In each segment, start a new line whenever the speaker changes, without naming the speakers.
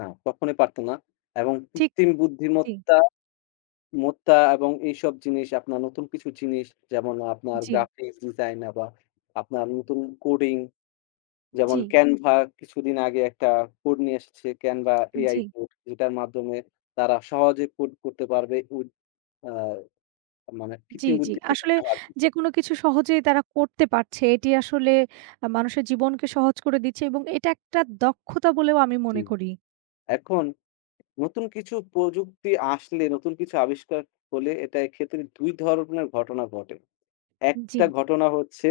না কখনোই পারত না। এবং
ঠিক
কৃত্রিম
জি।
বুদ্ধিমত্তা মত্তা এবং এইসব জিনিস আপনার নতুন কিছু জিনিস যেমন আপনার
জি।
গ্রাফিক্স ডিজাইন আ বা আপনার নতুন কোডিং যেমন
জি।
Canva কিছুদিন আগে একটা কোড নিয়ে এসেছে Canva AI
জি।
কোড যেটার মাধ্যমে তারা সহজে কোড করতে পারবে কু আ মানে
জি,
কৃত্রিম
জি।
বুদ্ধিমত্তার
আসলে
সাহায্য
যেকোনো কিছু সহজেই তারা করতে পারছে এটি আসলে আ মানুষের জীবনকে সহজ করে দিচ্ছে এবং এটা একটা দক্ষতা বলেও আমি মনে
হুম,
করি।
এখন নতুন কিছু প্রযুক্তি আসলে নতুন কিছু আবিষ্কার হলে এটা এক্ষেত্রে ২ ধরনের ঘটনা ঘটে। একটা
জি।
ঘটনা হচ্ছে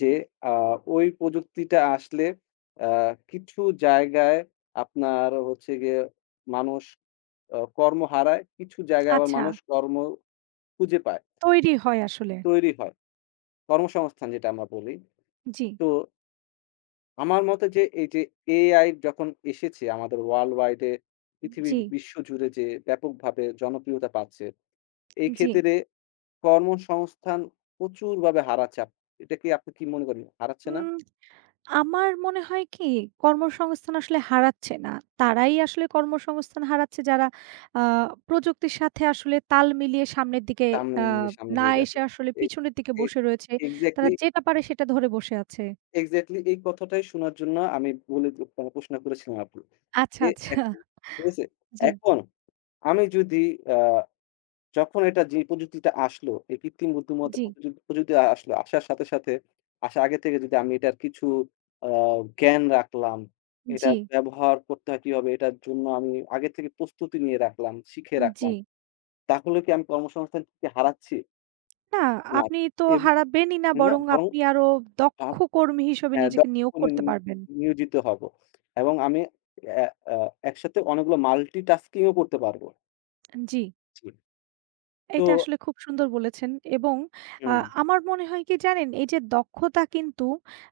যে আ ওই প্রযুক্তিটা আসলে আ কিছু জায়গায় আপনার হচ্ছে গিয়ে মানুষ আ কর্ম হারায়, কিছু জায়গায় আবার
আচ্ছা।
মানুষ কর্ম খুঁজে পায়।
তৈরি হয় আসলে।
তৈরি হয়। কর্মসংস্থান যেটা আমরা বলি
জি।
তো আমার মতে যে এই যে AI যখন এসেছে আমাদের ওয়ার্ল্ড ওয়াইড এ পৃথিবীর
জি।
বিশ্ব জুড়ে যে ব্যাপকভাবে জনপ্রিয়তা পাচ্ছে এই
জি।
ক্ষেত্রে কর্মসংস্থান প্রচুরভাবে হারাচ্ছে। আপ এটা কি আপনি কি মনে করেন হারাচ্ছে না?
হুম আমার মনে হয় কি কর্মসংস্থান আসলে হারাচ্ছে না। তারাই আসলে কর্মসংস্থান হারাচ্ছে যারা আ প্রযুক্তির সাথে আসলে তাল মিলিয়ে সামনের দিকে আ
সামনে সামনে
না
দিয়ে
এসে
যাচ্ছে।
আসলে
এক
পিছনের দিকে
এক
বসে রয়েছে। তারা
এক্সাক্টলি
যেটা পারে সেটা ধরে বসে আছে।
এক্সাক্টলি এই কথাটাই শোনার জন্য আমি মূলত প প্রশ্ন করেছিলাম আপু।
আচ্ছা,
এ
আচ্ছা
এখন ঠিক আছে?
জি।
এখন আমি যদি আ যখন একটা যে প্রযুক্তিটা আসলো এই কৃত্রিম বুদ্ধিমত্তা
জি।
প্রযুক প্রযুক্তি আসলো আসার সাথে, সাথে আসার আগে থেকে যদি আমি এটার কিছু আ জ্ঞান রাখলাম, এটা
জি।
ব্যবহার করতে হয় কি ভাবে? এটার জন্য আমি আগে থেকে প্রস্তুতি নিয়ে রাখলাম, শিখে
উন
রাখলাম।
জি।
তাহলে কি আমি কর্মসংস্থান কি হারাচ্ছি?
না
না,
আপনি তো
এব
হারাবেনই না
না,
বরং
বরং।
আপনি আরও
আ
দক্ষ কর্মী হিসেবে
হ্যাঁ দা
নিজেকে নিয়োগ
উন নি
করতে
নি
পারবেন।
নিয়োজিত হব। এবং আমি এ আ একসাথে অনেকগুলো মাল্টিটাস্কিং ও করতে পারবো।
আন জি।
জি, তো
এইটা আসলে খুব সুন্দর বলেছেন। এবং আ
হুম।
আমার মনে হয় কি জানেন? এই যে দক্ষতা কিন্তু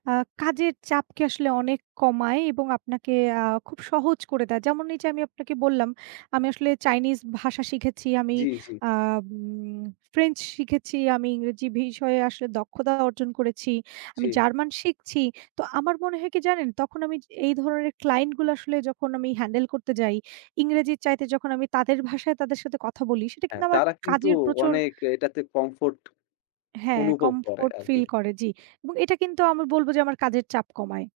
আ কাজের চাপকে আসলে অনেক কমায় এবং আপনাকে আ খুব সহজ করে দেয়। যেমন এই যে আমি আপনাকে বললাম, আমি আসলে চাইনিজ ভাষা শিখেছি, আমি
জি, জি।
আ উম ফ্রেঞ্চ শিখেছি, আমি ইংরেজি বিষয়ে আসলে দক্ষতা অর্জন করেছি। আমি
জি।
জার্মান শিখছি। তো আমার মনে হয় কি জানেন? তখন আমি যে এই ধরনের ক্লায়েন্ট গুলো আসলে যখন আমি হ্যান্ডেল করতে যাই ইংরেজির চাইতে যখন আমি তাদের ভাষায় তাদের সাথে কথা বলি সেটা
হ্যাঁ,
কিন্তু আমার ক
তারা কিন্তু
কাজের প্রচুর
অনেক এটাতে কমফোর্ট
হ্যাঁ
অনুভব করে
কমফোর্ট
আরকি।
ফিল করে, জি। এবং এটা কিন্তু আমি বলবো যে আমার কাজের চাপ কমায়।